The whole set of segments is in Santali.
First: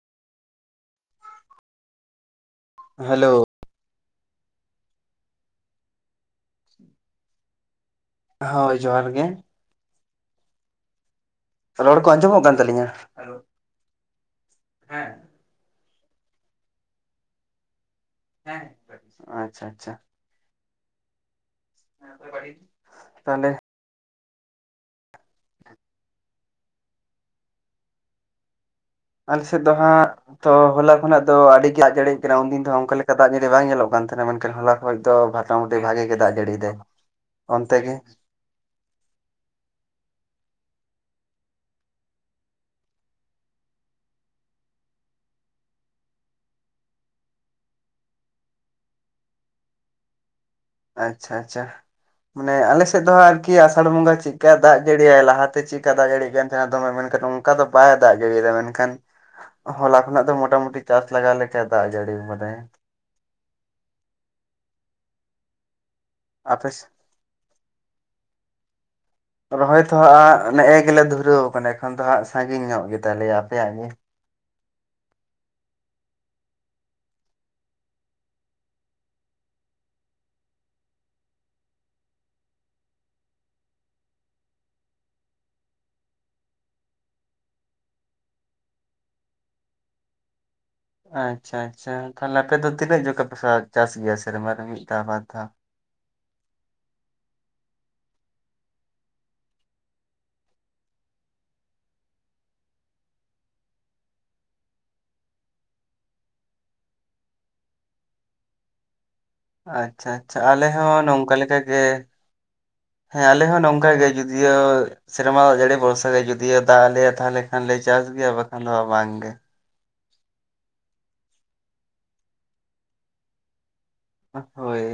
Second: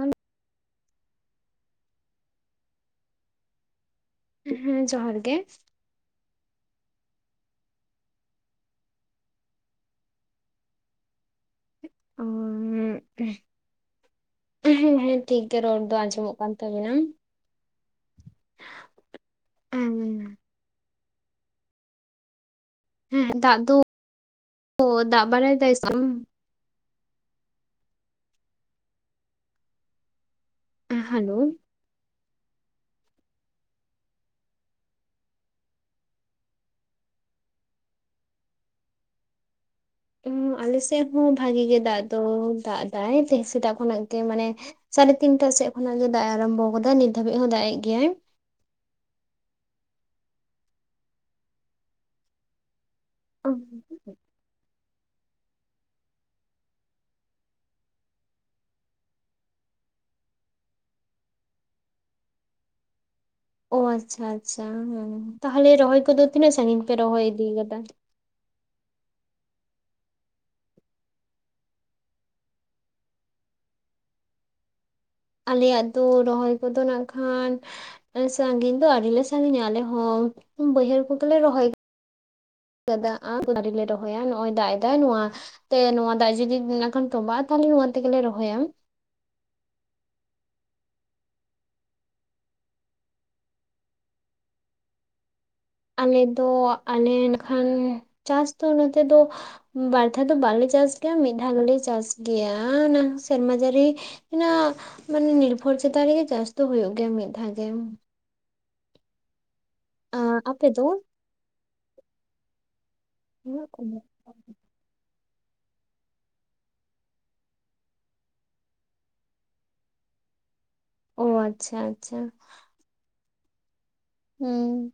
ᱟᱸᱛ ᱾ ᱦᱮᱞᱳ ᱩᱸᱜ ᱦᱩᱸ ᱡᱚᱦᱟᱨ ᱜᱮ ᱦᱳᱭ ᱡᱚᱦᱟᱨ ᱜᱮ ᱾ ᱨᱚᱲ ᱠᱚ ᱟᱸᱡᱚᱢᱚᱜ ᱠᱟᱱ ᱛᱟᱹᱞᱤᱧᱟ? ᱦᱩᱸ ᱦᱮᱸ ᱦᱩᱸ ᱴᱷᱤᱠ ᱜᱮ ᱨᱚᱲ ᱫᱚ ᱟᱸᱡᱚᱢᱚᱜ ᱠᱟᱱ ᱛᱟᱵᱤᱱᱟ᱾ ᱮᱸ ᱟᱸᱪᱪᱷᱟ ᱟᱸᱪᱪᱷᱟ ᱾ ᱦᱮᱸ ᱛᱚ ᱵᱟᱲᱤᱡ ᱾ ᱦᱮᱸ ᱫᱟᱜ ᱫᱚ ᱫᱟᱜ ᱵᱟᱲᱟᱭ ᱫᱟᱭ ᱥᱮ ᱟᱞᱮᱥᱮᱫ ᱫᱚ ᱦᱟᱸᱜ ᱛᱚ ᱦᱚᱞᱟ ᱠᱷᱚᱱᱟᱜ ᱫᱚ ᱦᱮᱞᱳ ᱟᱹᱰᱤ ᱫᱟᱜ ᱡᱟᱹᱲᱤ ᱠᱟᱱᱟ ᱩᱱᱫᱤᱱ ᱫᱚ ᱚᱱᱠᱟ ᱞᱮᱠᱟ ᱫᱟᱜ ᱡᱟᱹᱲᱤᱜ ᱠᱟᱱᱟ ᱩᱱᱫᱤᱱ ᱫᱚ ᱚᱱᱠᱟ ᱞᱮᱠᱟ ᱵᱟᱝ ᱧᱮᱞᱚᱜ ᱠᱟᱱ ᱛᱟᱦᱮᱱᱟ ᱢᱮᱱᱠᱷᱟᱱ ᱦᱚᱞᱟ ᱠᱷᱚᱡ ᱫᱚ ᱵᱷᱟᱴᱟᱢᱩᱴᱤ ᱵᱷᱟᱜᱮ ᱜᱮ ᱫᱟᱜ ᱡᱟᱹᱲᱤᱭᱮᱫᱟᱭ᱾ ᱚᱱᱛᱮ ᱜᱮ? ᱟᱞᱮ ᱥᱮᱫ ᱦᱚᱸ ᱵᱷᱟᱜᱮ ᱜᱮ ᱫᱟᱜ ᱫᱚ ᱫᱟᱜ ᱫᱟᱭ ᱛᱮᱦᱮᱧ ᱥᱮᱛᱟᱜ ᱠᱷᱚᱱᱟᱜ ᱜᱮ ᱢᱟᱱᱮ ᱥᱟᱲᱮ ᱛᱤᱱᱴᱟ ᱥᱮᱫ ᱠᱷᱚᱱᱟᱜ ᱜᱮ ᱫᱟᱜ ᱮ ᱟᱨᱟᱢᱵᱚ ᱟᱠᱟᱫᱟ ᱱᱤᱛ ᱫᱷᱟᱹᱵᱤᱡ ᱦᱚᱸ ᱫᱟᱜ ᱮᱜ ᱜᱮᱭᱟᱭ᱾ ᱟᱪᱪᱷᱟ ᱟᱪᱪᱷᱟ ᱢᱟᱱᱮ ᱟᱞᱮᱥᱮᱫ ᱫᱚ ᱟᱨᱠᱤ ᱟᱥᱟᱲ ᱵᱚᱸᱜᱟ ᱪᱮᱫ ᱪᱠᱟᱹ ᱫᱟᱜ ᱡᱟᱹᱲᱤᱭᱟᱭ ᱞᱟᱦᱟᱛᱮ ᱪᱮᱫᱠᱟ ᱫᱟᱜ ᱡᱟᱹᱲᱤᱭ ᱠᱟᱱ ᱛᱟᱦᱮᱱᱟ ᱫᱚᱢᱮ ᱢᱮᱱᱠᱷᱟᱱ ᱚᱱᱠᱟ ᱫᱚ ᱵᱟᱭ ᱫᱟᱜ ᱡᱟᱹᱲᱤᱭᱟᱫᱟ ᱢᱮᱱᱠᱷᱟᱱ᱾ ᱦᱚᱞᱟ ᱠᱷᱚᱱᱟᱜ ᱫᱚ ᱢᱚᱴᱟ-ᱢᱩᱴᱤ ᱪᱟᱥ ᱞᱟᱜᱟᱣ ᱞᱮᱠᱟ ᱫᱟᱜ ᱡᱟᱹᱲᱤ ᱠᱟᱫᱟᱭ ᱾ ᱳ ᱟᱪᱪᱷᱟ ᱟᱪᱪᱷᱟ ᱦᱸ ᱛᱟᱦᱚᱞᱮ ᱨᱚᱦᱚᱭ ᱠᱚᱫᱚ ᱛᱤᱱᱟᱹᱜ ᱟᱯᱮ ᱥᱟᱺᱜᱤᱧ ᱯᱮ ᱨᱚᱦᱚᱭ ᱤᱫᱤᱠᱟᱫᱟ ᱾ [inaudible] ᱨᱚᱦᱚᱭ ᱛᱚ ᱦᱟᱸᱜ ᱱᱮᱜ ᱮ ᱜᱮᱞᱮ ᱫᱷᱩᱨᱟᱹᱣ ᱟᱠᱟᱱᱟ ᱮᱠᱷᱚᱱ ᱫᱚ ᱦᱟᱸᱜ ᱥᱟᱺᱜᱤᱧ ᱧᱚᱜ ᱜᱮ ᱛᱟᱞᱮᱭᱟ ᱟᱯᱮᱭᱟᱜ ᱜᱮ? ᱟᱞᱮᱭᱟᱜ ᱫᱚ ᱨᱚᱦᱚᱭ ᱠᱚᱫᱚ ᱱᱟᱜ ᱠᱷᱟᱱ ᱥᱟᱺᱜᱤᱧ ᱫᱚ ᱟᱹᱰᱤ ᱞᱮ ᱥᱟᱺᱜᱤᱧᱟ ᱟᱞᱮ ᱦᱚᱸ ᱵᱟᱹᱭᱦᱟᱹᱲ ᱠᱚᱜᱮᱞᱮ ᱨᱚᱦᱚᱭ ᱠᱟᱫᱟ ᱟ ᱢ ᱫᱟᱨᱮ ᱞᱮ ᱨᱚᱦᱚᱭᱟ ᱱᱚᱜᱼᱚᱭ ᱫᱟᱜ ᱮᱫᱟᱭ ᱱᱚᱣᱟ ᱛᱮ ᱱᱚᱣᱟ ᱫᱟᱜ ᱡᱩᱫᱤ ᱱᱟᱜ ᱠᱷᱟᱱ ᱛᱚᱢᱵᱟᱜᱼᱟ ᱛᱟᱦᱚᱞᱮ ᱱᱚᱣᱟ ᱛᱮᱜᱮ ᱞᱮ ᱨᱚᱦᱚᱭᱟ᱾ ᱟᱸᱪᱪᱷᱟ ᱟᱸᱪᱪᱷᱟ ᱛᱟᱦᱚᱞᱮ ᱟᱯᱮ ᱫᱚ ᱛᱤᱱᱟᱹᱜ ᱡᱚᱠᱷᱟ ᱯᱮ ᱪᱟᱥ ᱜᱮᱭᱟ ᱥᱮᱨᱢᱟ ᱨᱮ ᱢᱤᱫ ᱫᱷᱟᱣ ᱵᱟᱨ ᱫᱷᱟᱣ? ᱟᱞᱮ ᱫᱚ ᱟᱞᱮ ᱱᱟᱠᱷᱟᱱ ᱪᱟᱥ ᱫᱚ ᱱᱚᱛᱮ ᱫᱚ ᱵᱟᱨ ᱫᱷᱟᱣ ᱫᱚ ᱵᱟᱞᱮ ᱪᱟᱥ ᱜᱮᱭᱟ ᱢᱤᱫ ᱫᱷᱟᱣ ᱜᱮᱞᱮ ᱪᱟᱥ ᱜᱮᱭᱟ ᱚᱱᱟ ᱦᱚᱸᱜ ᱥᱮᱨᱢᱟ ᱡᱟᱹᱲᱤ ᱤᱱᱟ ᱢᱟᱱᱮ ᱱᱤᱨᱵᱷᱚᱨ ᱪᱮᱛᱟᱱ ᱨᱮᱜᱮ ᱪᱟᱥ ᱫᱚ ᱦᱩᱭᱩᱜ ᱜᱮᱭᱟ ᱢᱤᱫ ᱫᱷᱟᱣ ᱡᱮᱦᱚᱸ᱾ ᱟᱸᱪᱪᱷᱟ ᱟᱸᱪᱪᱷᱟ ᱟᱸ ᱟᱯᱮ ᱟᱞᱮ ᱫᱚ ᱦᱚᱸ ᱱᱚᱝᱠᱟ ᱞᱮᱠᱟ ᱜᱮ ᱦᱮᱸ ᱟᱞᱮ ᱦᱚᱸ ᱱᱚᱝᱠᱟ ᱜᱮ ᱡᱩᱫᱤᱭᱳ ᱥᱮᱨᱢᱟ ᱫᱟᱜ ᱡᱟᱹᱲᱤ ᱵᱷᱚᱨᱥᱟ ᱜᱮ ᱡᱩᱫᱤᱭᱳ ᱫᱟᱜ ᱟᱞᱮᱭᱟ ᱛᱟᱦᱚᱞᱮ ᱠᱷᱟᱱ ᱞᱮ ᱪᱟᱥ ᱜᱮᱭᱟ ᱵᱟᱠᱷᱟᱱ ᱫᱚ ᱵᱟᱝ ᱜᱮ᱾ ᱳ ᱟᱸᱪᱪᱷᱟ ᱟᱸᱪᱪᱷᱟ ᱾ ᱦᱳᱭ ᱦᱩᱸ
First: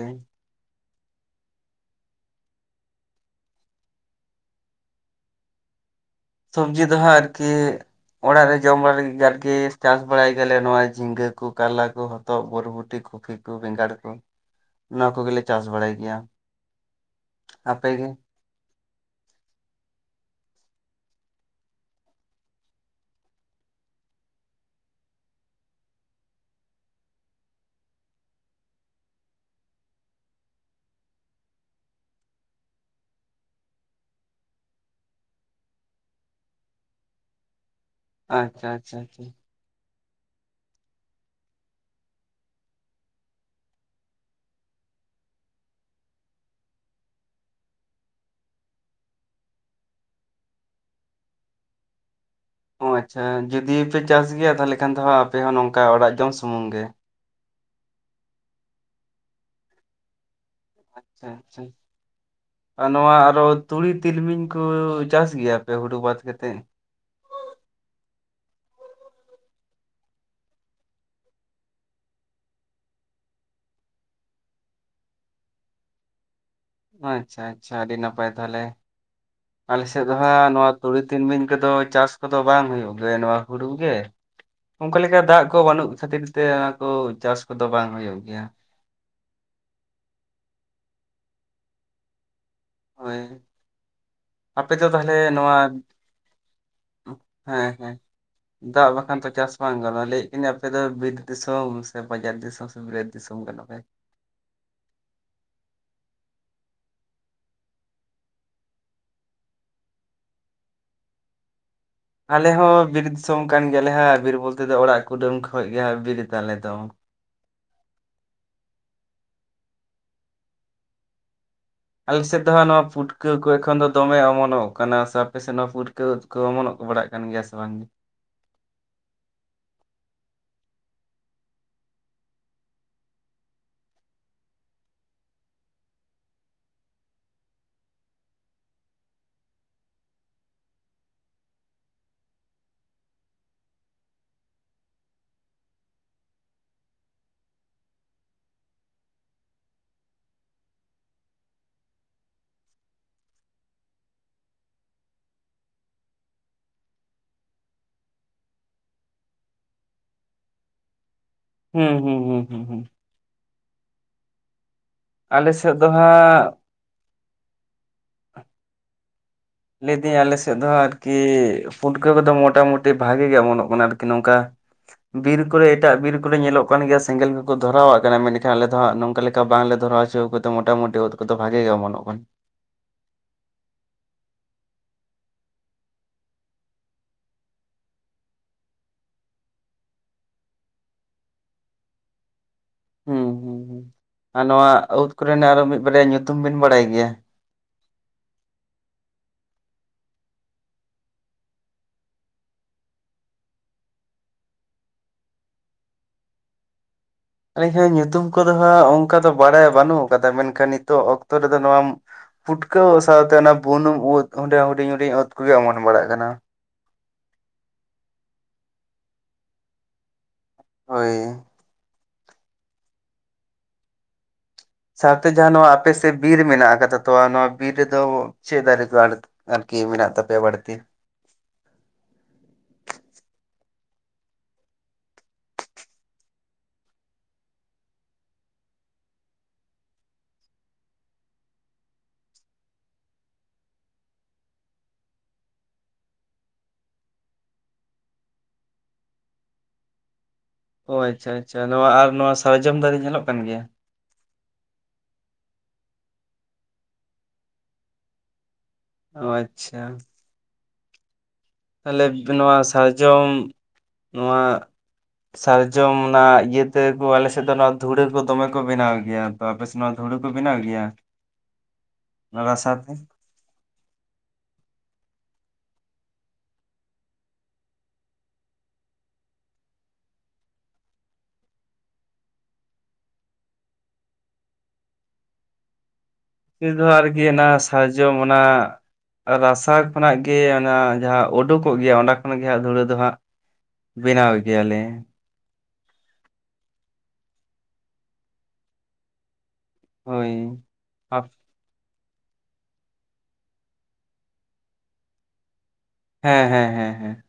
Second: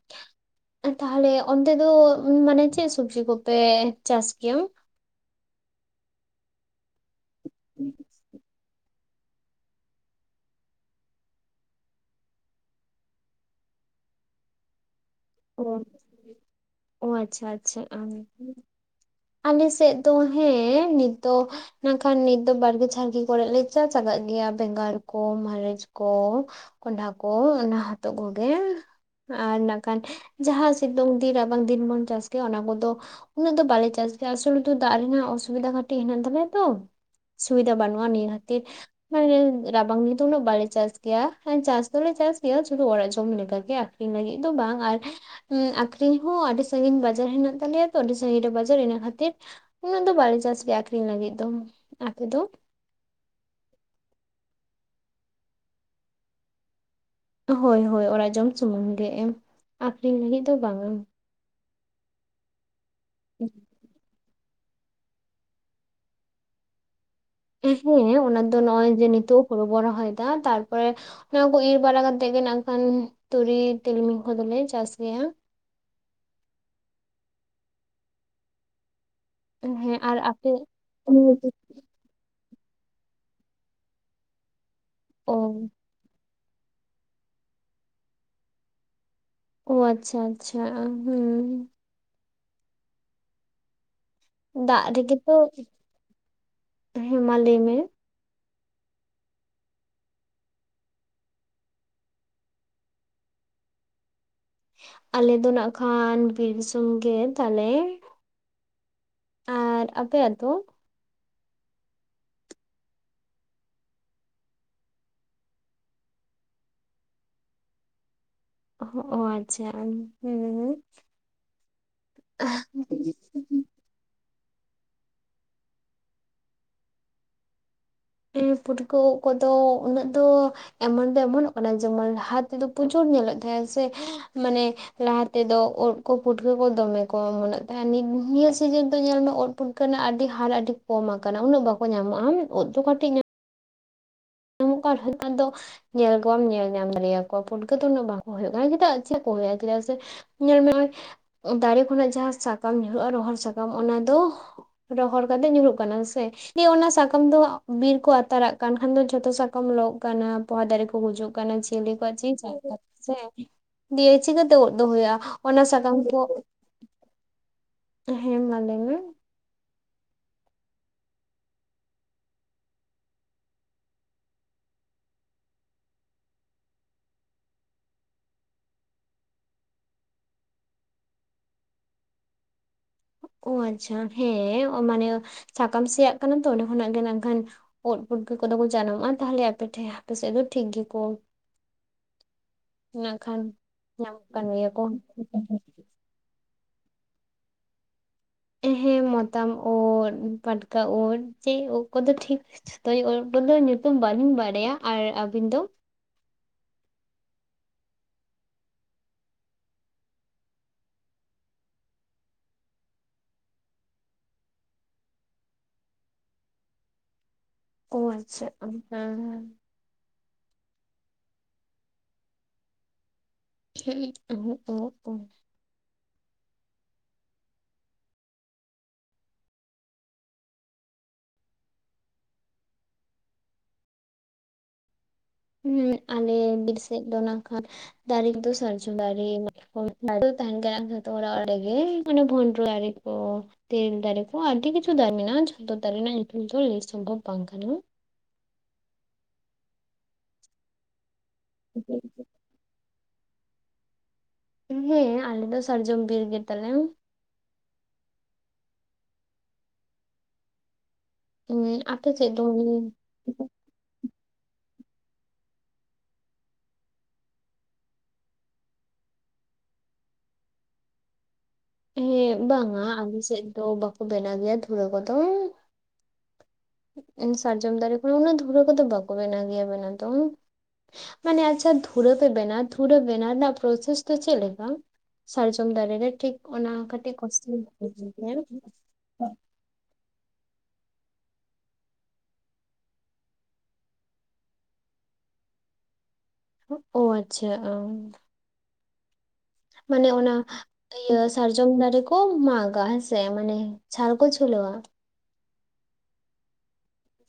ᱟᱨ ᱛᱟᱦᱚᱞᱮ ᱚᱱᱛᱮ ᱫᱚ ᱢᱟᱱᱮ ᱪᱮᱫ ᱥᱚᱵᱡᱤ ᱠᱚᱯᱮ ᱪᱟᱥ ᱜᱮᱭᱟ? ᱥᱚᱵᱡᱤ ᱫᱚᱦᱟᱸᱜ ᱟᱨᱠᱤ ᱚᱲᱟᱜ ᱨᱮ ᱡᱚᱢ ᱵᱟᱲᱟ ᱞᱟᱹᱜᱤᱫ ᱜᱮ ᱟᱨᱠᱤ ᱜᱮ ᱪᱟᱥ ᱵᱟᱲᱟᱭ ᱜᱮᱭᱟᱞᱮ ᱱᱚᱣᱟ ᱡᱷᱤᱸᱜᱟᱹ ᱠᱚ ᱠᱟᱨᱞᱟ, ᱠᱚ ᱦᱚᱛᱚᱫ, ᱵᱚᱨᱵᱚᱴᱤ, ᱠᱚᱯᱤ, ᱠᱚ ᱵᱮᱸᱜᱟᱲ ᱠᱚ ᱱᱚᱣᱟ ᱠᱚᱜᱮ ᱞᱮ ᱚ ᱚ ᱟᱪᱪᱷᱟ ᱟᱪᱪᱷᱟ ᱟᱯᱮ ᱜᱮ ᱟᱞᱮ ᱥᱮᱫ ᱫᱚ ᱦᱮᱸ ᱱᱤᱛᱫᱚ ᱢᱮᱱᱠᱷᱟᱱ ᱱᱤᱛ ᱫᱚ ᱵᱟᱲᱜᱮ ᱡᱷᱟᱲᱜᱮ ᱠᱚᱨᱮ ᱞᱮ ᱪᱟᱥ ᱟᱠᱟᱫ ᱜᱮᱭᱟ ᱵᱮᱸᱜᱟᱲ ᱠᱚ ᱢᱟᱹᱨᱤᱪ ᱠᱚ ᱠᱚᱸᱰᱷᱟ ᱠᱚ ᱚᱱᱟ ᱦᱚᱛᱚᱜ ᱠᱚᱜᱮ ᱟᱨ [unintelligible] ᱡᱟᱦᱟᱸ ᱥᱤᱛᱩᱝ ᱫᱤᱱ ᱨᱟᱵᱟᱝ ᱫᱤᱱ ᱵᱚᱱ ᱪᱟᱥ ᱜᱮᱭᱟ ᱚᱱᱟ ᱠᱚᱫᱚ ᱩᱱᱟᱹᱜ ᱫᱚ ᱵᱟᱞᱮ ᱪᱟᱥ ᱜᱮᱭᱟ ᱟᱥᱚᱞᱚ ᱫᱟᱜ ᱨᱮᱱᱟᱜ ᱚᱥᱩᱵᱤᱫᱟ ᱠᱟᱹᱴᱤᱡ ᱦᱮᱱᱟᱜ ᱛᱟᱞᱮᱭᱟ ᱛᱚ ᱾ ᱥᱩᱵᱤᱫᱷᱟ ᱵᱟᱹᱱᱩᱜᱼᱟ ᱱᱤᱭᱟᱹ ᱠᱷᱟᱹᱛᱤᱨ ᱟᱪᱪᱷᱟ ᱟᱪᱪᱷᱟ ᱟᱪᱪᱷᱟ ᱢᱟᱱᱮ ᱨᱟᱵᱟᱝ ᱨᱮᱫᱚ ᱩᱱᱟᱹᱜ ᱵᱟᱞᱮ ᱪᱟᱥ ᱜᱮᱭᱟ ᱾ ᱪᱟᱥ ᱫᱚᱞᱮ ᱪᱟᱥ ᱜᱮᱭᱟ ᱥᱩᱫᱩ ᱚᱲᱟᱜ ᱡᱚᱢ ᱞᱮᱠᱟᱜᱮ ᱟᱠᱷᱨᱤᱧ ᱞᱟᱹᱜᱤᱫ ᱫᱚ ᱵᱟᱝ ᱟᱨ ᱟᱠᱷᱨᱤᱧ ᱦᱚᱸ ᱟᱹᱰᱤ ᱥᱟᱹᱜᱤᱧ ᱵᱟᱡᱟᱨ ᱢᱮᱱᱟᱜ ᱛᱟᱞᱮᱭᱟ ᱛᱚ ᱟᱹᱰᱤ ᱥᱟᱹᱜᱤᱧ ᱨᱮ ᱵᱟᱡᱟᱨ ᱤᱱᱟᱹ ᱠᱷᱟᱹᱛᱤᱨ ᱩᱱᱟᱹᱜ ᱫᱚ ᱵᱟᱞᱮ ᱪᱟᱥ ᱜᱮᱭᱟ ᱟᱠᱷᱨᱤᱧ ᱞᱟᱹᱜᱤᱫ ᱫᱚ, ᱟᱯᱮ ᱫᱚ? ᱚ ᱟᱪᱪᱷᱟ ᱡᱩᱫᱤ ᱯᱮ ᱪᱟᱥ ᱜᱮᱭᱟ ᱛᱟᱦᱚᱞᱮ ᱠᱷᱟᱱ ᱫᱚ ᱦᱟᱜ ᱟᱯᱮ ᱦᱚᱸ ᱱᱚᱝᱠᱟ ᱚᱲᱟᱜ ᱡᱚᱢ ᱥᱩᱢᱩᱝ ᱜᱮ᱾ ᱦᱚᱭ ᱦᱚᱭ ᱚᱲᱟᱜ ᱡᱚᱢ ᱥᱩᱢᱩᱝ ᱜᱮ ᱮᱢ ᱟᱠᱷᱨᱤᱧ ᱞᱟᱹᱜᱤᱫ ᱫᱚ ᱵᱟᱝ-ᱟ᱾ [unintelligible] ᱟᱪᱪᱷᱟ ᱟᱨ ᱱᱚᱣᱟ ᱟᱨᱚ ᱛᱩᱲᱤ ᱛᱤᱞᱢᱤᱧ ᱠᱚ ᱪᱟᱥ ᱜᱮᱭᱟᱯᱮ ᱦᱩᱲᱩ ᱵᱟᱫ ᱠᱟᱛᱮᱫ? ᱦᱮᱸ, ᱚᱱᱟ ᱫᱚ ᱱᱚᱜᱼᱚᱭ ᱡᱮ ᱱᱤᱛᱚᱜ ᱦᱩᱲᱩ ᱵᱚᱱ ᱨᱚᱦᱚᱭ ᱮᱫᱟ, ᱛᱟᱨᱯᱚᱨᱮ ᱚᱱᱟ ᱠᱚ ᱤᱨ ᱵᱟᱲᱟ ᱠᱟᱛᱮᱫ ᱜᱮ ᱱᱟᱝᱠᱷᱟᱱ ᱛᱩᱲᱤ ᱛᱤᱞᱢᱤᱧ ᱠᱚ ᱫᱚᱞᱮ ᱪᱟᱥ ᱜᱮᱭᱟ᱾ ᱟᱪᱪᱷᱟ ᱟᱪᱪᱷᱟ, ᱟᱹᱰᱤ ᱱᱟᱯᱟᱭ ᱛᱟᱦᱚᱞᱮ᱾ ᱟᱞᱮ ᱦᱮᱸ ᱥᱮᱫ ᱫᱚ ᱟᱨ ᱦᱟᱸᱜ ᱟᱯᱮ ᱱᱚᱣᱟ ᱛᱩᱲᱤ ᱛᱤᱱᱢᱤᱧ ᱠᱚᱫᱚ ᱪᱟᱥ ᱠᱚᱫᱚ ᱵᱟᱝ ᱦᱩᱭᱩᱜ ᱜᱮᱭᱟ, ᱱᱚᱣᱟ ᱦᱩᱲᱩ ᱜᱮ ᱚᱱᱠᱟ ᱞᱮᱠᱟ ᱫᱟᱜ ᱠᱚ ᱚ ᱵᱟᱹᱱᱩᱜ ᱠᱷᱟᱹᱛᱤᱨ ᱛᱮ ᱟᱫᱚ ᱪᱟᱥ ᱠᱚᱫᱚ ᱵᱟᱝ ᱦᱩᱭᱩᱜ ᱜᱮᱭᱟ ᱾ ᱳ ᱟᱪᱪᱷᱟ ᱟᱪᱪᱷᱟ ᱦᱩᱸ ᱦᱚᱭ ᱟᱯᱮ ᱫᱟᱜ ᱫᱚ ᱨᱮᱜᱮ ᱛᱟᱦᱚᱞᱮ ᱛᱚ ᱱᱚᱣᱟ ᱢᱟ ᱞᱟᱹᱭ ᱦᱮᱸ ᱢᱮ ᱦᱮᱸ ᱫᱟᱜ ᱵᱟᱱᱠᱷᱟᱱ ᱛᱚ ᱪᱟᱥ ᱵᱟᱝ ᱜᱟᱱᱚᱜᱼᱟ ᱾ᱞᱟᱹᱭ ᱮᱫ ᱛᱟᱦᱮᱸᱱᱟ ᱟᱯᱮ ᱫᱚ ᱵᱤᱨ ᱫᱤᱥᱚᱢ ᱥᱮ ᱵᱟᱡᱟᱨ ᱫᱤᱥᱚᱢ ‍? [unintelligible] ᱫᱤᱥᱚᱢ ᱠᱟᱱᱟ ᱞᱮ ᱟᱞᱮ ᱫᱚ ᱱᱟᱝᱠᱷᱟᱱ ᱵᱤᱨ ᱫᱤᱥᱚᱢ ᱜᱮ ᱛᱟᱞᱮ᱾ ᱟᱨ ᱟᱯᱮᱭᱟᱜ ᱫᱚ? ᱟᱞᱮ ᱦᱚᱸ ᱵᱤᱨ ᱫᱤᱥᱚᱢ ᱠᱟᱱ ᱜᱮᱭᱟᱞᱮ ᱦᱟᱸᱜ ᱵᱤᱨ ᱵᱚᱞᱛᱮ ᱚᱲᱟᱜ ᱠᱩᱰᱟᱹᱢ ᱠᱷᱚᱱ ᱜᱮ ᱵᱤᱨ ᱛᱟᱞᱮ ᱫᱚ᱾ ᱚ ᱟᱪᱪᱷᱟ, ᱦᱮᱻ ᱟᱞᱮ ᱥᱮᱫ ᱫᱚ ᱦᱟᱸᱜ ᱱᱚᱣᱟ ᱯᱩᱴᱠᱟᱹ ᱠᱚ ᱮᱠᱷᱚᱱ ᱫᱚ ᱫᱚᱢᱮ ᱚᱢᱚᱱᱚᱜ ᱠᱟᱱᱟ ᱥᱮ ᱟᱯᱮ ᱥᱮᱫ ᱦᱚᱸ ᱯᱩᱴᱠᱟᱹ ᱠᱚ ᱚᱢᱚᱱᱚᱜ ᱵᱟᱲᱟᱜ ᱠᱟᱱ ᱜᱮᱭᱟ ᱥᱮ ᱵᱟᱝ? ᱦᱮᱸ ᱯᱩᱴᱠᱟᱹ ᱠᱚᱫᱚ ᱩᱱᱟᱹᱜ ᱫᱚ, ᱚᱢᱚᱱ ᱫᱚ ᱚᱢᱚᱱᱚᱜ ᱠᱟᱱᱟ ᱡᱮᱢᱚᱱ ᱞᱟᱦᱟ ᱛᱮᱫᱚ ᱯᱨᱚᱪᱩᱨ ᱧᱮᱞᱚᱜ ᱛᱟᱦᱮᱸᱱ ᱥᱮ ᱢᱟᱱᱮ ᱞᱟᱦᱟ ᱛᱮ ᱫᱚ ᱩᱫᱽ ᱠᱚ ᱯᱩᱴᱠᱟᱹ ᱠᱚ ᱫᱚᱢᱮ ᱠᱚ ᱚᱢᱚᱱᱚᱜ ᱛᱟᱦᱮᱸᱱᱟ ᱱᱤᱭᱟᱹ ᱥᱤᱡᱤᱱ ᱫᱚ ᱧᱮᱞ ᱢᱮ ᱩᱫᱽ ᱯᱩᱴᱠᱟᱹ ᱨᱮᱱᱟᱜ ᱟᱹᱰᱤ ᱦᱟᱨ ᱟᱹᱰᱤ ᱠᱚᱢ ᱟᱠᱟᱱᱟ ᱩᱱᱟᱹᱜ ᱵᱟᱠᱚ ᱧᱟᱢᱚᱜᱼᱟ, ᱩᱫ ᱫᱚ ᱠᱟᱹᱴᱤᱡ ᱧᱟᱢᱚᱜ ᱾ [unintelligible] ᱧᱮᱞ ᱠᱚᱣᱟᱢ ᱧᱮᱞ ᱧᱟᱢ ᱫᱟᱲᱮᱭ ᱟᱠᱚᱣᱟ᱾ ᱯᱩᱴᱠᱟᱹ ᱫᱚ ᱩᱱᱟᱹᱜ ᱵᱟᱝᱠᱚ ᱦᱩᱭᱩᱜ ᱠᱟᱱᱟ ᱪᱮᱫᱟᱜ ᱪᱮ ᱪᱮᱫ ᱠᱚ ᱦᱩᱭᱩᱜᱼᱟ ᱪᱮᱫᱟᱜ ᱥᱮ, ᱧᱮᱞ ᱢᱮ ᱫᱟᱨᱮ ᱠᱷᱚᱱᱟᱜ ᱡᱟᱦᱟᱸ ᱥᱟᱠᱟᱢ ᱧᱩᱨᱩᱜᱼᱟ ᱨᱚᱦᱚᱲ ᱥᱟᱠᱟᱢ ᱚᱱᱟ ᱫᱚ ᱨᱚᱦᱚᱲ ᱠᱟᱛᱮᱫ ᱧᱩᱨᱩᱜ ᱠᱟᱱᱟ ᱥᱮ ᱚᱱᱟ ᱥᱟᱠᱟᱢ ᱫᱚ ᱵᱤᱨ ᱠᱚ ᱟᱛᱟᱨᱟᱜ ᱠᱟᱱ ᱠᱷᱟᱱ ᱫᱚ ᱡᱷᱚᱛᱚ ᱥᱟᱠᱟᱢ ᱠᱚ ᱞᱚᱜ ᱠᱟᱱᱟ ᱯᱚᱦᱟ ᱫᱟᱨᱮ ᱠᱚ ᱜᱩᱡᱩᱜ ᱠᱟᱱᱟ, ᱦᱩᱸ ᱡᱤᱭᱟᱹᱞᱤ ᱠᱚᱣᱟᱜ ᱦᱩᱸ ᱡᱤᱣᱤ ᱦᱩᱸ ᱦᱩᱸ ᱪᱟᱞᱟᱜ ᱠᱟᱱᱟ ᱦᱩᱸ᱾ ᱥᱮ ᱫᱤᱭᱮ ᱪᱤᱠᱟᱹᱛᱮ ᱩᱫ ᱫᱚ ᱦᱩᱭᱩᱜᱼᱟ ᱟᱞᱮ ᱚᱱᱟ ᱥᱮᱫ ᱫᱚ ᱥᱟᱠᱟᱢ ᱠᱚ᱾ ᱦᱟᱸᱜ ᱦᱮᱸ, ᱢᱟ ᱞᱟᱹᱭ ᱢᱮ ᱞᱟᱹᱭ ᱮᱫᱟᱹᱧ ᱟᱞᱮ ᱥᱮᱫ ᱫᱚ ᱟᱨᱠᱤ ᱯᱩᱴᱠᱟᱹ ᱠᱚᱫᱚ ᱢᱳᱴᱟ-ᱢᱩᱴᱤ ᱵᱷᱟᱜᱮ ᱜᱮ ᱚᱢᱚᱱᱼᱚᱜ ᱠᱟᱱᱟ, ᱟᱨᱠᱤ ᱱᱚᱝᱠᱟ ᱵᱤᱨ ᱠᱚᱨᱮ ᱮᱴᱟᱜ ᱵᱤᱨ ᱠᱚᱨᱮ ᱧᱮᱞᱚᱜ ᱠᱟᱱ ᱜᱮᱭᱟ ᱥᱮᱸᱜᱮᱞ ᱠᱚᱠᱚ ᱫᱷᱚᱨᱟᱣᱼᱟᱜ ᱠᱟᱱᱟ, ᱢᱮᱱᱠᱷᱟᱱ ᱟᱞᱮ ᱫᱚ ᱦᱟᱸᱜ ᱱᱚᱝᱠᱟ ᱞᱮᱠᱟ ᱵᱟᱝᱞᱮ ᱫᱷᱚᱨᱟᱣ ᱰᱚ ᱠᱚ ᱛ [unintelligible] ᱢᱳᱴᱟ-ᱢᱩᱴᱤ ᱩᱫᱽ ᱠᱚᱫᱚ ᱵᱷᱟᱜᱮ ᱜᱮ ᱚᱢᱚᱱᱚᱜ ᱠᱟᱱᱟ᱾ ᱚ ᱟᱪᱪᱷᱟ, ᱦᱮᱸ ᱢᱟᱱᱮ ᱥᱟᱠᱟᱢ ᱥᱮᱭᱟᱜ ᱠᱟᱱᱟ ᱛᱚ ᱚᱸᱰᱮ ᱠᱷᱚᱱᱟᱜ ᱜᱮ ᱱᱟᱝᱠᱷᱟᱱ ᱩᱫᱽ ᱯᱩᱴᱠᱟᱹ ᱠᱚᱫᱚ ᱠᱚ ᱡᱟᱱᱟᱢᱚᱜᱼᱟ ᱛᱟᱦᱚᱞᱮ ᱟᱯᱮ ᱴᱷᱮᱡ ᱟᱯᱮ ᱥᱮᱫ ᱫᱚ ᱴᱷᱤᱠ ᱜᱮᱠᱚ ᱦᱩᱸ ᱢᱮᱱᱠᱷᱟᱱ ᱦᱩᱸ ᱦᱩᱸ ᱧᱟᱢᱚᱜ ᱠᱟᱱ ᱜᱮᱭᱟ ᱠᱚ᱾ ᱯᱟᱞᱮᱫ ᱧᱩᱛᱩᱢ ᱵᱤᱱ ᱵᱟᱲᱟᱭ ᱜᱮᱭᱟ? ᱦᱮᱸ ᱢᱚᱛᱟᱢ ᱩᱫ, ᱯᱟᱴᱠᱟ ᱩᱫ ᱪᱮ ᱩᱫ ᱠᱚᱫᱚ ᱴᱷᱤᱠ ᱥᱤᱛᱟᱹᱭ ᱩᱜ ᱠᱚᱫᱚ ᱧᱩᱛᱩᱢ ᱵᱟᱹᱞᱤᱧ ᱵᱟᱰᱟᱭᱟ, ᱟᱨ ᱟᱹᱵᱤᱱ ᱫᱚ‍? ᱟᱹᱞᱤᱧ ᱦᱚᱸ ᱧᱩᱛᱩᱢ ᱠᱚᱫᱚ ᱦᱟᱸᱜ ᱚᱱᱠᱟ ᱫᱚ ᱵᱟᱲᱟᱭ ᱵᱟᱹᱱᱩᱜ ᱟᱠᱟᱫᱟ, ᱢᱮᱱᱠᱷᱟᱱ ᱱᱤᱛᱚᱜ ᱚᱠᱛᱚ ᱨᱮᱫᱚ ᱱᱟᱢ ᱯᱩᱴᱠᱟᱹ ᱩᱜ ᱥᱟᱶᱛᱮ ᱚᱱᱟ ᱵᱩᱱᱩᱢ ᱩᱫᱽ ᱚᱸᱰᱮ ᱦᱩᱰᱤᱧ ᱦᱩᱰᱤᱧ ᱩᱫᱽ ᱠᱚᱜᱮ ᱚᱢᱚᱱ ᱵᱟᱲᱟᱜ ᱠᱟᱱᱟ᱾ ᱚ ᱟᱪᱪᱷᱟ, ᱮᱸ ᱦᱮᱸ ᱦᱮᱸ᱾ ᱦᱳᱭ᱾ [unintelligible] ᱥᱟᱶᱛᱮ ᱡᱟᱦᱟᱸ ᱱᱚᱣᱟ ᱟᱯᱮ ᱥᱮᱫ ᱵᱤᱨ ᱢᱮᱱᱟᱜ ᱟᱠᱟᱫᱟ ᱛᱚ ᱟᱨ ᱱᱚᱣᱟ ᱵᱤᱨ ᱨᱮᱫᱚ ᱪᱮᱫ ᱫᱟᱨᱮ ᱠᱚ ᱟᱲ ᱟᱨᱠᱤ ᱢᱮᱱᱟᱜ ᱛᱟᱯᱮᱭᱟ ᱵᱟᱹᱲᱛᱤ‍? ᱦᱩᱸ ᱟᱞᱮ ᱵᱤᱨ ᱥᱮᱫ ᱫᱚ ᱱᱟᱠᱷᱟᱱ ᱫᱟᱨᱮ ᱠᱚᱫᱚ ᱥᱟᱨᱡᱚᱢ ᱫᱟᱨᱮ [unintelligible] ᱛᱟᱦᱮᱱ ᱜᱮ [unintelligible] ᱚᱰᱮ ᱜᱮ ᱢᱟᱱᱮ ᱵᱷᱳᱱᱰᱨᱚ ᱫᱟᱨᱮ ᱠᱚ᱾ ᱛᱮᱨᱮᱞ ᱫᱟᱨᱮ ᱠᱚ ᱟᱹᱰᱤ ᱠᱤᱪᱷᱩ ᱫᱟᱨᱮ ᱢᱮᱱᱟᱜᱼᱟ, ᱡᱷᱚᱛᱚ ᱫᱟᱨᱮ ᱨᱮᱱᱟᱜ ᱧᱩᱛᱩᱢ ᱫᱚ ᱞᱟᱹᱭ ᱥᱚᱢᱵᱷᱚᱵ ᱵᱟᱝ ᱠᱟᱱᱟ᱾ ᱚ ᱟᱪᱪᱷᱟ, ᱟᱪᱪᱷᱟ, ᱱᱚᱣᱟ ᱟᱨ ᱱᱚᱣᱟ ᱥᱟᱨᱡᱚᱢ ᱫᱟᱨᱮ ᱧᱮᱞᱚᱜ ᱠᱟᱱ ᱜᱮᱭᱟ? ᱦᱮᱸ, ᱟᱞᱮ ᱫᱚ ᱥᱟᱨᱡᱚᱢ ᱵᱤᱨ ᱜᱮ ᱛᱟᱞᱮ᱾ ᱚ ᱟᱪᱪᱷᱟ᱾ ᱟᱞᱮ ᱟᱯᱮ ᱥᱮᱫ ᱫᱚ ᱱᱚᱣᱟ ᱥᱟᱨᱡᱚᱢ ᱱᱚᱣᱟ ᱥᱟᱨᱡᱚᱢ ᱚᱱᱟ ᱤᱭᱟᱹ ᱛᱮ ᱠᱚ ᱟᱞᱮ ᱥᱮᱫ ᱫᱚ ᱚᱱᱟ ᱫᱷᱩᱲᱟᱹ ᱠᱚ ᱫᱚᱢᱮ ᱠᱚ ᱵᱮᱱᱟᱣ ᱜᱮᱭᱟ᱾ ᱛᱚ ᱟᱯᱮ ᱥᱮ ᱱᱚᱣᱟ ᱫᱷᱩᱲᱟᱹ ᱠᱚ ᱵᱮᱱᱟᱣ ᱜᱮᱭᱟ? ᱤᱭᱟᱹ ᱚᱱᱟ ᱨᱟᱥᱟ ᱵᱟᱝᱟ ᱛᱮ ᱟᱞᱮ ᱥᱮᱡ ᱫᱚ ᱵᱟᱠᱚ ᱵᱮᱱᱟᱣ ᱜᱮᱭᱟ ᱫᱷᱩᱲᱟᱹ ᱠᱚᱫᱚ᱾ ᱤᱧ ᱥᱟᱨᱡᱚᱢ ᱫᱟᱨᱮ ᱠᱷᱚ ᱩᱱᱟᱹᱜ ᱫᱷᱩᱲᱟᱹ ᱠᱚᱫᱚ ᱵᱟᱠᱚ ᱵᱮᱱᱟᱣ ᱜᱮᱭᱟ ᱵᱚᱱᱮ ᱫᱚ᱾ ᱢᱟᱱᱮ ᱟᱪᱪᱷᱟ ᱫᱷᱩᱨᱟᱹ ᱯᱮ ᱵᱮᱱᱟᱣ ᱫᱷᱩᱨᱟᱹ ᱵᱮᱱᱟᱣ ᱨᱮᱱᱟᱜ ᱯᱨᱚᱥᱮᱥ ᱫᱚ ᱪᱮᱜ ᱞᱮᱠᱟ? ᱥᱟᱨᱡᱚᱢ ᱫᱟᱨᱮ ᱨᱮ ᱴᱷᱤᱠ᱾ ᱤ ᱚᱱᱟ ᱫᱚ ᱠᱟᱹᱴᱤᱡ ᱟᱨᱠᱤ ᱚᱱᱟ ᱠᱚᱥᱪᱮᱱ ᱥᱟᱨᱡᱚᱢ ᱚᱱᱟ ᱟ ᱨᱟᱥᱟ ᱠᱷᱚᱱᱟᱜ ᱜᱮ ᱚᱱᱟ ᱡᱟᱦᱟᱸ ᱳᱰᱳ ᱠᱚᱜ ᱜᱮᱭᱟ ᱚᱸᱰᱟ ᱠᱷᱚᱱ ᱜᱮ ᱦᱟᱸᱜ ᱫᱷᱩᱲᱟᱹ ᱫᱚ ᱦᱟᱸᱜ ᱵᱮᱱᱟᱣ ᱜᱮᱭᱟ ᱞᱮ᱾ ᱚ ᱟᱪᱪᱷᱟ, ᱚᱸ᱾ ᱢᱟᱱᱮ ᱦᱳᱭ ᱚᱱᱟ ᱤᱭᱟᱹ ᱥᱟᱨᱡᱚᱢ ᱫᱟᱨᱮ ᱠᱚ ᱢᱟᱜᱟ ᱦᱮᱸᱥᱮ ᱢᱟᱱᱮ ᱪᱷᱟᱞ ᱠᱚ ᱪᱷᱩᱞᱟᱹᱣᱟ᱾ ᱦᱮᱸ, ᱦᱮᱸ, ᱦᱮᱸ, ᱦᱮᱸ᱾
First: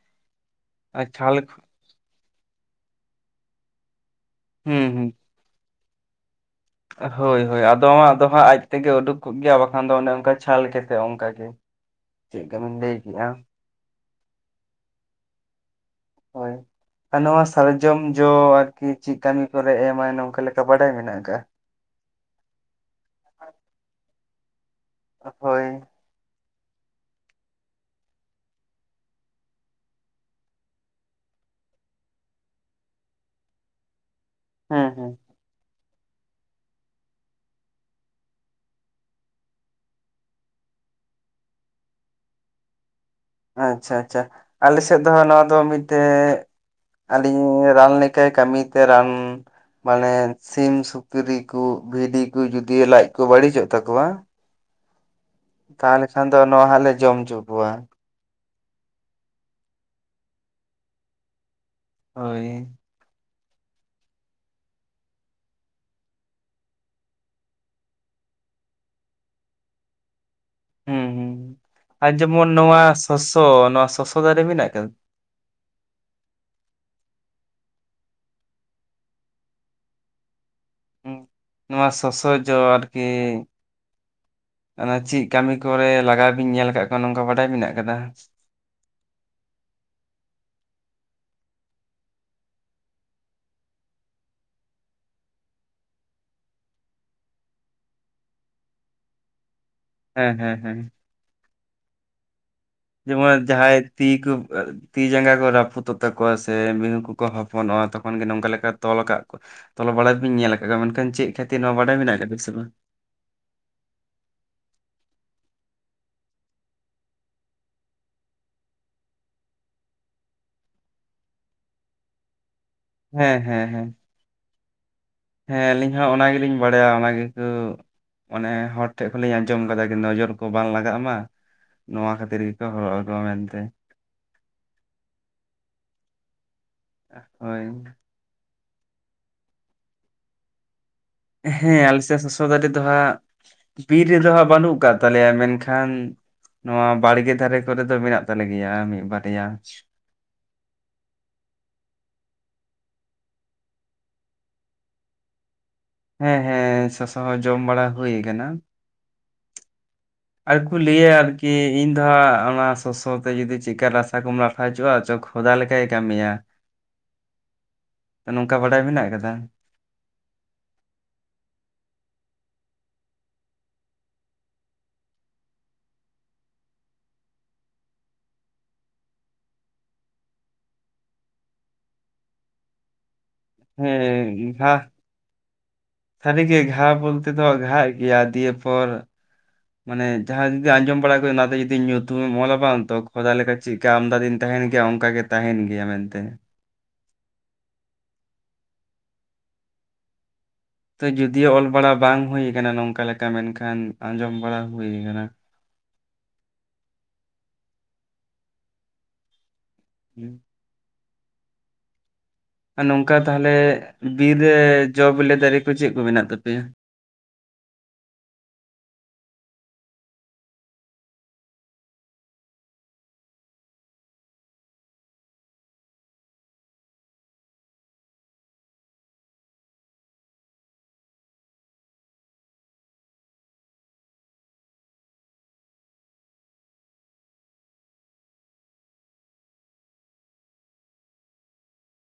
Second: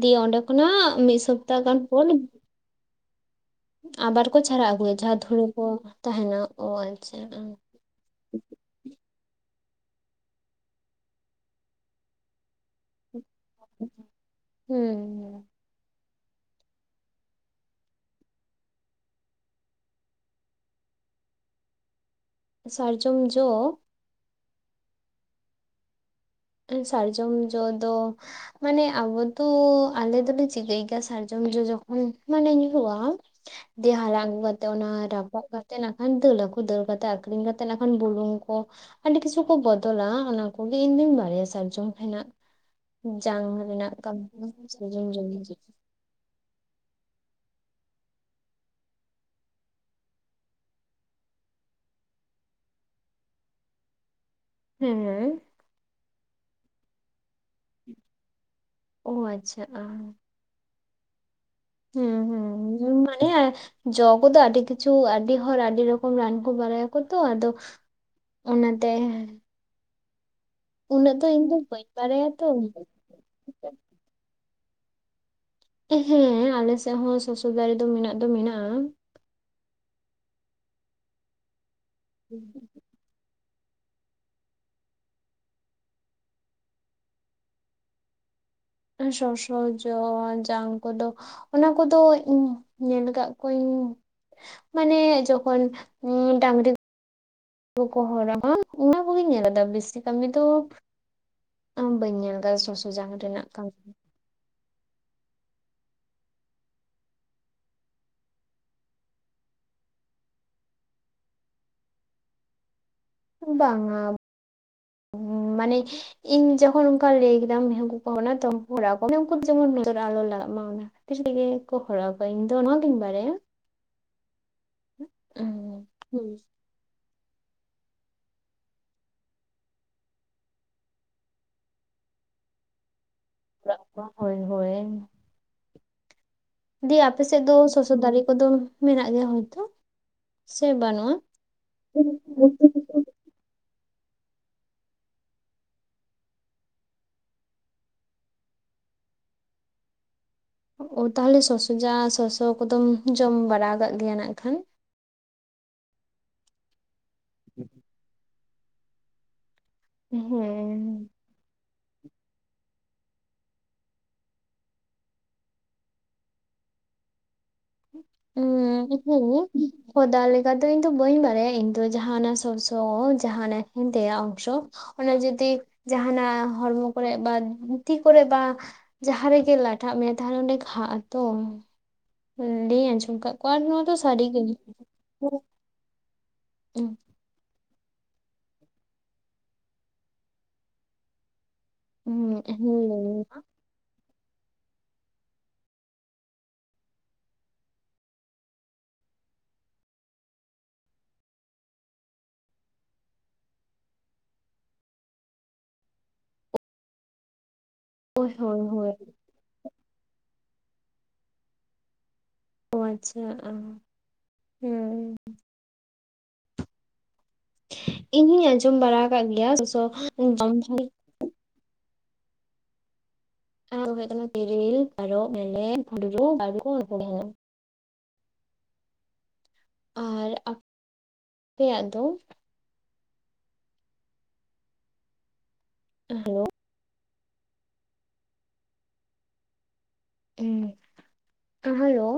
ᱫᱤᱭᱮ ᱚᱸᱰᱮ ᱠᱷᱚᱱᱟᱜ ᱟᱨ ᱢᱤᱜ ᱪᱷᱟᱞ ᱥᱚᱯᱛᱟ ᱜᱟᱱ ᱯᱚᱨ ᱟᱵᱟᱨ ᱠᱚ ᱪᱷᱟᱨᱟ ᱦᱩᱸ ᱟᱹᱜᱩᱭᱟ ᱦᱩᱸ ᱡᱟᱦᱟᱸ ᱫᱷᱩᱲᱟᱹ ᱠᱚ ᱛᱟᱦᱮᱱᱟ ᱚᱱᱟ᱾ ᱦᱳᱭ, ᱦᱳᱭ, ᱟᱫᱚᱢᱟᱜ ᱫᱚ ᱦᱟᱸᱜ ᱟᱡ ᱛᱮᱜᱮ ᱩᱰᱩᱠ ᱠᱟᱜ ᱜᱮᱭᱟ ᱟᱨ ᱵᱟᱠᱷᱟᱱ ᱫᱚ ᱚᱱᱮ ᱚᱱᱠᱟ ᱪᱷᱟᱞ ᱠᱮᱛᱮᱜ ᱚᱱᱠᱟ ᱜᱮ᱾ ᱪᱮᱜᱠᱟ ᱵᱮᱱ ᱞᱟᱹᱭ ᱠᱮᱜᱼᱟ᱾ ᱦᱩᱸᱻ᱾ [inaudible] ᱟ ᱱᱚᱣᱟ ᱥᱟᱨᱡᱚᱢ ᱡᱚ ᱟᱨᱠᱤ ᱪᱤᱜ ᱠᱟᱹᱢᱤ ᱠᱚᱨᱮ ᱮᱢᱟᱭ ᱱᱚᱝᱠᱟ ᱞᱮᱠᱟ ᱵᱟᱰᱟᱭ ᱢᱮᱱᱟᱜ ᱟᱠᱟᱜᱼᱟ? ᱥᱟᱨᱡᱚᱢ ᱡᱚ᱾ ᱦᱚ ᱟᱹ ᱥᱟᱨᱡᱚᱢ ᱡᱚ ᱫᱚ ᱢᱟᱱᱮ ᱟᱵᱚ ᱫᱚ ᱟᱞᱮ ᱫᱚᱞᱮ ᱪᱤᱠᱟᱹᱭ ᱜᱮᱭᱟ ᱥᱟᱨᱡᱚᱢ ᱡᱚ ᱡᱚᱠᱷᱚᱱ ᱢᱟᱱᱮ ᱧᱩᱨᱦᱩᱜᱼᱟ᱾ ᱫᱮ ᱦᱟᱞᱟᱝ ᱟᱹᱜᱩ ᱠᱟᱛᱮ ᱦᱩᱸ ᱚᱱᱟ ᱦᱩᱸ ᱨᱟᱯᱟᱜ ᱠᱟ ᱛᱮ ᱱᱟᱠᱷᱟᱱ ᱫᱟᱹᱞᱟ ᱠᱩ ᱫᱟᱹᱞ ᱠᱟᱛᱮ ᱟᱠᱷᱨᱤᱧ ᱠᱟᱛᱮ ᱱᱟᱜᱠᱷᱟᱱ ᱵᱩᱞᱩᱝ ᱠᱚ ᱟᱹᱰᱤ ᱠᱤᱪᱷᱩ ᱠᱚ ᱵᱚᱫᱚᱞᱟ ᱚᱱᱟ ᱠᱚᱜᱮ ᱤᱧ ᱫᱩᱧ ᱵᱟᱲ ᱱᱚᱣᱟ ᱥᱟᱨᱡᱚᱢ ᱠᱷᱚᱱᱟᱜ ᱡᱟᱝ ᱨᱮᱱᱟᱜ ᱟᱪᱪᱷᱟ ᱠᱟᱹᱢᱤ ᱥᱟᱨᱡᱚᱢ ᱡᱚ ᱛᱮ ᱟᱹᱞᱤᱧ ᱨᱟᱱ ᱞᱮᱠᱟᱭ ᱠᱟᱹᱢᱤ ᱛᱮ ᱨᱟᱱ ᱢᱟᱱᱮ ᱥᱤᱢ, ᱥᱩᱠᱨᱤ ᱠᱩ ᱵᱷᱤᱰᱤ ᱠᱩ ᱡᱩᱫᱤ ᱞᱟᱡ ᱠᱚ ᱵᱟᱹᱲᱤᱪᱚᱜ ᱛᱟᱠᱚᱣᱟ ᱦᱮᱸᱻ᱾ ᱛᱟᱦᱚᱞᱮ ᱠᱷᱟᱱ ᱫᱚ ᱱᱚᱣᱟ ᱦᱟᱸᱜ ᱞᱮ ᱡᱚᱢ ᱪᱩ ᱠᱩᱣᱟ᱾ ᱚ ᱟᱪᱪᱷᱟ, ᱟᱸ᱾ ᱦᱮᱸ ᱦᱳᱭ ᱦᱮᱸ ᱡᱚᱢ ᱵᱟᱰᱟᱭᱟ ᱡᱚ ᱠᱚᱫᱚ ᱟᱹᱰᱤ ᱠᱤᱪᱷᱩ ᱟᱹᱰᱤ ᱦᱚᱨ ᱟᱹᱰᱤ ᱨᱚᱠᱚᱢ ᱨᱟᱱ ᱠᱚ ᱵᱟᱨᱟᱭᱟᱠᱚ ᱛᱚ, ᱟᱫᱚ ᱚᱱᱟᱛᱮᱸ ᱦᱩᱸ ᱩᱱᱟᱹᱜ ᱫᱚ ᱦᱩᱸ ᱤᱧ ᱫᱚ ᱵᱟᱹᱧ ᱟᱨ ᱵᱟᱲᱟᱭᱟ ᱛᱚ ᱡᱮᱢᱚᱱ ᱱᱚᱣᱟ ᱥᱚᱥᱚ ᱱᱚᱣᱟ ᱥᱚᱥᱚ ᱫᱟᱨᱮ ᱢᱮᱱᱟᱜ ᱠᱟᱫᱟ᱾ ᱦᱮᱸ ᱟᱞᱮ ᱥᱮ ᱦᱚᱸ ᱥᱚᱥᱚ ᱫᱟᱨᱮ ᱫᱚ ᱢᱮᱱᱟᱜ ᱫᱚ ᱢᱮᱱᱟᱜᱼᱟ᱾ ᱱᱚᱣᱟ ᱥᱚᱥᱚ ᱡᱚ ᱟᱨᱠᱤ ᱚᱱᱟ ᱪᱤ ᱠᱟᱹᱢᱤ ᱠᱚᱨᱮ ᱞᱟᱜᱟᱣ ᱵᱤᱱ ᱧᱮᱞ ᱠᱟᱜ ᱠᱚᱣᱟ ᱱᱚᱝᱠᱟ ᱵᱟᱰᱟᱭ ᱢᱮᱱᱟᱜ ᱠᱟᱫᱟ᱾ ᱥᱚᱥᱚ ᱡᱚ ᱡᱟᱝ ᱠᱚᱫᱚ ᱚᱱᱟ ᱠᱚᱫᱚ ᱤᱧ ᱧᱮᱞ ᱠᱟᱜ ᱠᱚᱣᱟᱹᱧ ᱢᱟᱱᱮ ᱡᱚᱠᱷᱚᱱ ᱰᱟᱺᱝᱨᱤ ᱠᱚ ᱦᱚᱨᱟ ᱚᱱᱟ ᱠᱚᱜᱮᱧ ᱧᱮᱞᱫᱟ ᱵᱮᱥᱤ ᱠᱟᱹᱢᱤ ᱦᱮᱸ ᱫᱚ ᱦᱮᱸ ᱦᱮᱸ ᱢᱟ ᱵᱟᱹᱧ ᱧᱮᱞ ᱫᱟ ᱥᱚᱥ ᱡᱮᱢᱚᱱ ᱡᱟᱦᱟᱸᱭ ᱛᱤ ᱠᱩ ᱛᱤ ᱡᱟᱸᱜᱟ ᱠᱚ ᱨᱟᱹᱯᱩᱫᱚᱜ ᱛᱟᱠᱚᱣᱟ ᱥᱮ ᱢᱤᱸᱦᱩ ᱠᱚᱠᱚ ᱦᱚᱯᱚᱱᱚᱜᱼᱟ ᱛᱚᱠᱷᱚᱱ ᱜᱮ ᱱᱚᱝᱠᱟ ᱞᱮᱠᱟ ᱛᱚᱞ ᱠᱟᱜ ᱛᱚᱞ ᱵᱟᱲᱟ ᱵᱤᱱ ᱧᱮᱞ ᱠᱟᱜ ᱠᱚ ᱢᱮᱱᱠᱷᱟᱱ ᱪᱮᱫ ᱠᱷᱟᱹᱛᱤᱨ ᱱᱚᱣᱟ ᱵᱟᱰᱟᱭ ᱢᱮᱱᱟ ᱠᱟᱫᱟ ᱥᱮ ᱵᱟᱝ ᱵᱟᱝᱟ ᱢᱟᱱᱮ ᱤᱧ ᱡᱚᱠᱷᱚᱱ ᱚᱱᱠᱟ ᱞᱟᱹᱭ ᱠᱮᱫᱟᱢ ᱢᱮᱸᱦᱩ ᱠᱚᱠᱚ [unintelligible] ᱛᱚ ᱩᱱ ᱫᱚ ᱡᱮᱢᱚᱱ ᱱᱚᱡᱚᱨ ᱟᱞᱚ ᱞᱟᱜᱟᱜ ᱢᱟ ᱚᱱᱟ᱾ ᱛᱤᱥ ᱛᱮᱜᱮ ᱠᱚ ᱦᱚᱲᱚᱜᱼᱟ ᱤᱧ ᱫᱚ ᱱᱚᱣᱟ ᱜᱤᱧ ᱵᱟᱲᱟᱭᱟ᱾ ᱦᱮᱸ ᱦᱮᱸ ᱦᱮᱸ ᱩᱸ ᱦᱮᱸ ᱟᱞᱤᱧ ᱦᱚᱸ ᱚᱱᱟ ᱦᱩᱸ ᱜᱮᱞᱤᱧ ᱵᱟᱲᱟᱭᱟ ᱚᱱᱟ ᱜᱮᱠᱚ ᱢᱟᱱᱮ ᱦᱚᱲ ᱴᱷᱮᱡ ᱠᱷᱚᱱ ᱞᱤᱧ ᱟᱸᱡᱚᱢ ᱠᱟᱫᱟ ᱠᱤ ᱱᱚᱡᱚᱨ ᱠᱚ ᱵᱟᱝ ᱞᱟᱜᱟᱜ ᱢᱟ᱾ ᱱᱚᱣᱟ ᱠᱷᱟᱹᱛᱤᱨ ᱜᱮᱠᱚ ᱦᱚᱨᱚᱜ ᱟᱠᱚᱣᱟ ᱢᱮᱱᱫᱟ [unintelligible] ᱦᱳᱭ ᱦᱳᱭ ᱫᱤᱭᱮ ᱟᱯᱮ ᱥᱮᱫ ᱫᱚ ᱦᱳᱭ ᱥᱚᱥᱚ ᱫᱟᱨᱮ ᱠᱚᱫᱚ ᱢᱮᱱᱟᱜ ᱜᱮᱭᱟ ᱦᱳᱭᱛᱚ ᱥᱮ ᱵᱟᱹᱱᱩᱜᱼᱟ? ᱦᱮᱸ ᱟᱞᱮ ᱥᱮᱫ ᱥᱚᱥᱚ ᱫᱟᱨᱮ ᱫᱚ ᱦᱟᱸᱜ ᱵᱤᱨ ᱨᱮᱫᱚ ᱦᱟᱸᱜ ᱵᱟᱹᱱᱩᱜ ᱟᱠᱟᱫ ᱛᱟᱞᱮᱭᱟ ᱢᱮᱱᱠᱷᱟᱱ ᱱᱚᱣᱟ ᱵᱟᱲᱜᱮ ᱫᱷᱟᱨᱮ ᱠᱚᱨᱮ ᱫᱚ ᱢᱮᱱᱟᱜ ᱛᱟᱞᱮ ᱜᱮᱭᱟ ᱢᱤᱫ ᱵᱟᱨᱭᱟ᱾ ᱚ ᱛᱟᱦᱚᱞᱮ ᱥᱚᱥᱚ ᱡᱟᱝ ᱥᱚᱥᱚ ᱠᱚᱫᱚᱢ ᱡᱚᱢ ᱵᱟᱲᱟ ᱟᱠᱟᱜ ᱜᱮᱭᱟ ᱱᱟᱜ ᱠᱷᱟᱱ? ᱦᱮᱸ ᱦᱮᱸ ᱥᱚᱥᱚ ᱦᱚᱸ ᱡᱚᱢ ᱵᱟᱲᱟ ᱦᱩᱭᱩ ᱟᱠᱟᱱᱟ᱾ ᱟᱨ ᱠᱚ ᱞᱟᱹᱭᱟ ᱦᱮᱸ ᱟᱨᱠ ᱠᱤ ᱤᱧ ᱫᱚ ᱦᱟᱸᱜ ᱚᱱᱟ ᱥᱚᱥᱚ ᱛᱮ ᱡᱩᱫᱤ ᱪᱮᱫᱠᱟ ᱨᱟᱥᱟ ᱠᱚᱢ ᱞᱟᱴᱷᱟ ᱦᱚᱪᱚᱼᱟ ᱪᱚ ᱠᱷᱚᱫᱟ ᱞᱮᱠᱟᱭ ᱠᱟᱹᱢᱤᱭᱟ᱾ [unintelligible] ᱱᱚᱝᱠᱟ ᱵᱟᱰᱟᱭ ᱢᱮᱱᱟᱜ ᱦᱩᱸ ᱟᱠᱟᱫᱟ ᱠᱷᱚᱫᱟ ᱞᱮᱠᱟ ᱫᱚ ᱤᱧ ᱫᱚ ᱵᱟᱹᱧ ᱵᱟᱲᱟᱭᱟ ᱤᱧ ᱫᱚ ᱡᱟᱦᱟᱸ ᱥᱚᱲᱥᱚ ᱡᱟᱦᱟᱸ ᱮᱱᱮ ᱦᱮᱱᱫᱮᱭᱟᱜ ᱚᱝᱥᱚ ᱚᱱᱟ ᱡᱩᱫᱤ ᱡᱟᱦᱟᱱᱟᱜ ᱦᱚᱲᱢᱚ ᱠᱚᱨᱮ ᱵᱟ ᱛᱤ ᱠᱚᱨᱮ ᱵᱟ ᱡᱟᱦᱟᱸ ᱨᱮᱜᱮ ᱞᱟᱴᱷᱟᱜ ᱢᱮᱭᱟ ᱛᱟᱦᱚᱞᱮ ᱚᱸᱰᱮ ᱜᱷᱟᱜ ᱟ ᱛᱚ᱾ ᱞᱟᱹᱭ ᱟᱸᱡᱚᱢ ᱠᱟᱜ ᱠᱚᱣᱟ ᱱᱚᱣᱟ ᱫᱚ ᱥᱟᱹᱨᱤ ᱜᱮ ᱥᱟᱹᱨᱤ ᱜᱮ ᱜᱷᱟ ᱦᱮᱸ ᱵᱚᱞ ᱛᱮᱫᱚ ᱜᱷᱟᱜ ᱜᱮᱭᱟ ᱫᱤᱭᱮ ᱯᱚᱨ ᱢᱟᱱᱮ ᱡᱟᱦᱟᱸ ᱡᱩᱫᱤ ᱟᱸᱡᱚᱢ ᱵᱟᱲᱟ ᱠᱚᱜ ᱚᱱᱟ ᱫᱚ ᱫᱤ ᱧᱩᱛᱩᱢ ᱚᱞᱟ ᱵᱟᱝ ᱛᱚ ᱦᱳᱭ ᱠᱷᱚᱫᱟ ᱞᱮᱠᱟ ᱪᱮᱫ ᱠᱟ ᱟᱢᱫᱟ ᱫᱤᱱ ᱛᱟᱦᱮᱱ ᱜᱮᱭᱟ ᱚᱱᱠᱟ ᱜᱮ ᱛᱟᱦᱮᱱ ᱜᱮᱭᱟ ᱢᱮᱱᱛᱮ᱾ ᱛᱚ ᱡᱩᱫᱤᱭᱳ ᱚᱞ ᱵᱟᱲᱟ ᱵᱟᱝ ᱦᱩᱭ ᱟᱠᱟᱱᱟ ᱱᱚᱝᱠᱟ ᱞᱮᱠᱟ ᱢᱮᱱᱠᱷᱟᱱ ᱟᱸᱡᱚᱢ ᱵᱟᱲᱟ ᱦᱩᱭᱩ ᱟᱠᱟᱱᱟ᱾ ᱦᱳᱭ ᱦᱳᱭ ᱦᱳᱭ [unintelligible] ᱚ ᱟᱨ ᱱᱚᱝᱠᱟ ᱟᱪᱪᱷᱟ ᱛᱟᱦᱚᱞᱮ ᱵᱤᱨ ᱨᱮ ᱡᱚ ᱦᱮᱸ ᱵᱤᱞᱤ ᱫᱟᱨᱮ ᱠᱚ ᱪᱮᱫ ᱠᱚ ᱢᱮᱱᱟᱜ ᱛᱟᱯᱮᱭᱟ‍? ᱤᱧ ᱦᱚᱧ ᱟᱸᱡᱚᱢ ᱵᱟᱲᱟ ᱠᱟᱜ ᱜᱮᱭᱟ ᱥᱚᱥᱚ [unintelligible] ᱱᱚᱣᱟ ᱠᱚᱫᱚ ᱦᱩᱭᱩᱜ ᱠᱟᱱᱟ ᱛᱤᱨᱤᱞ, ᱛᱟᱨᱟᱨ ᱢᱮᱨᱞᱮᱡᱽ [unintelligible] ᱟᱨ ᱟ-ᱯᱮᱭᱟᱜ ᱫᱚ? ᱦᱮᱞᱳ ᱦᱩᱸ ᱦᱟᱞᱳ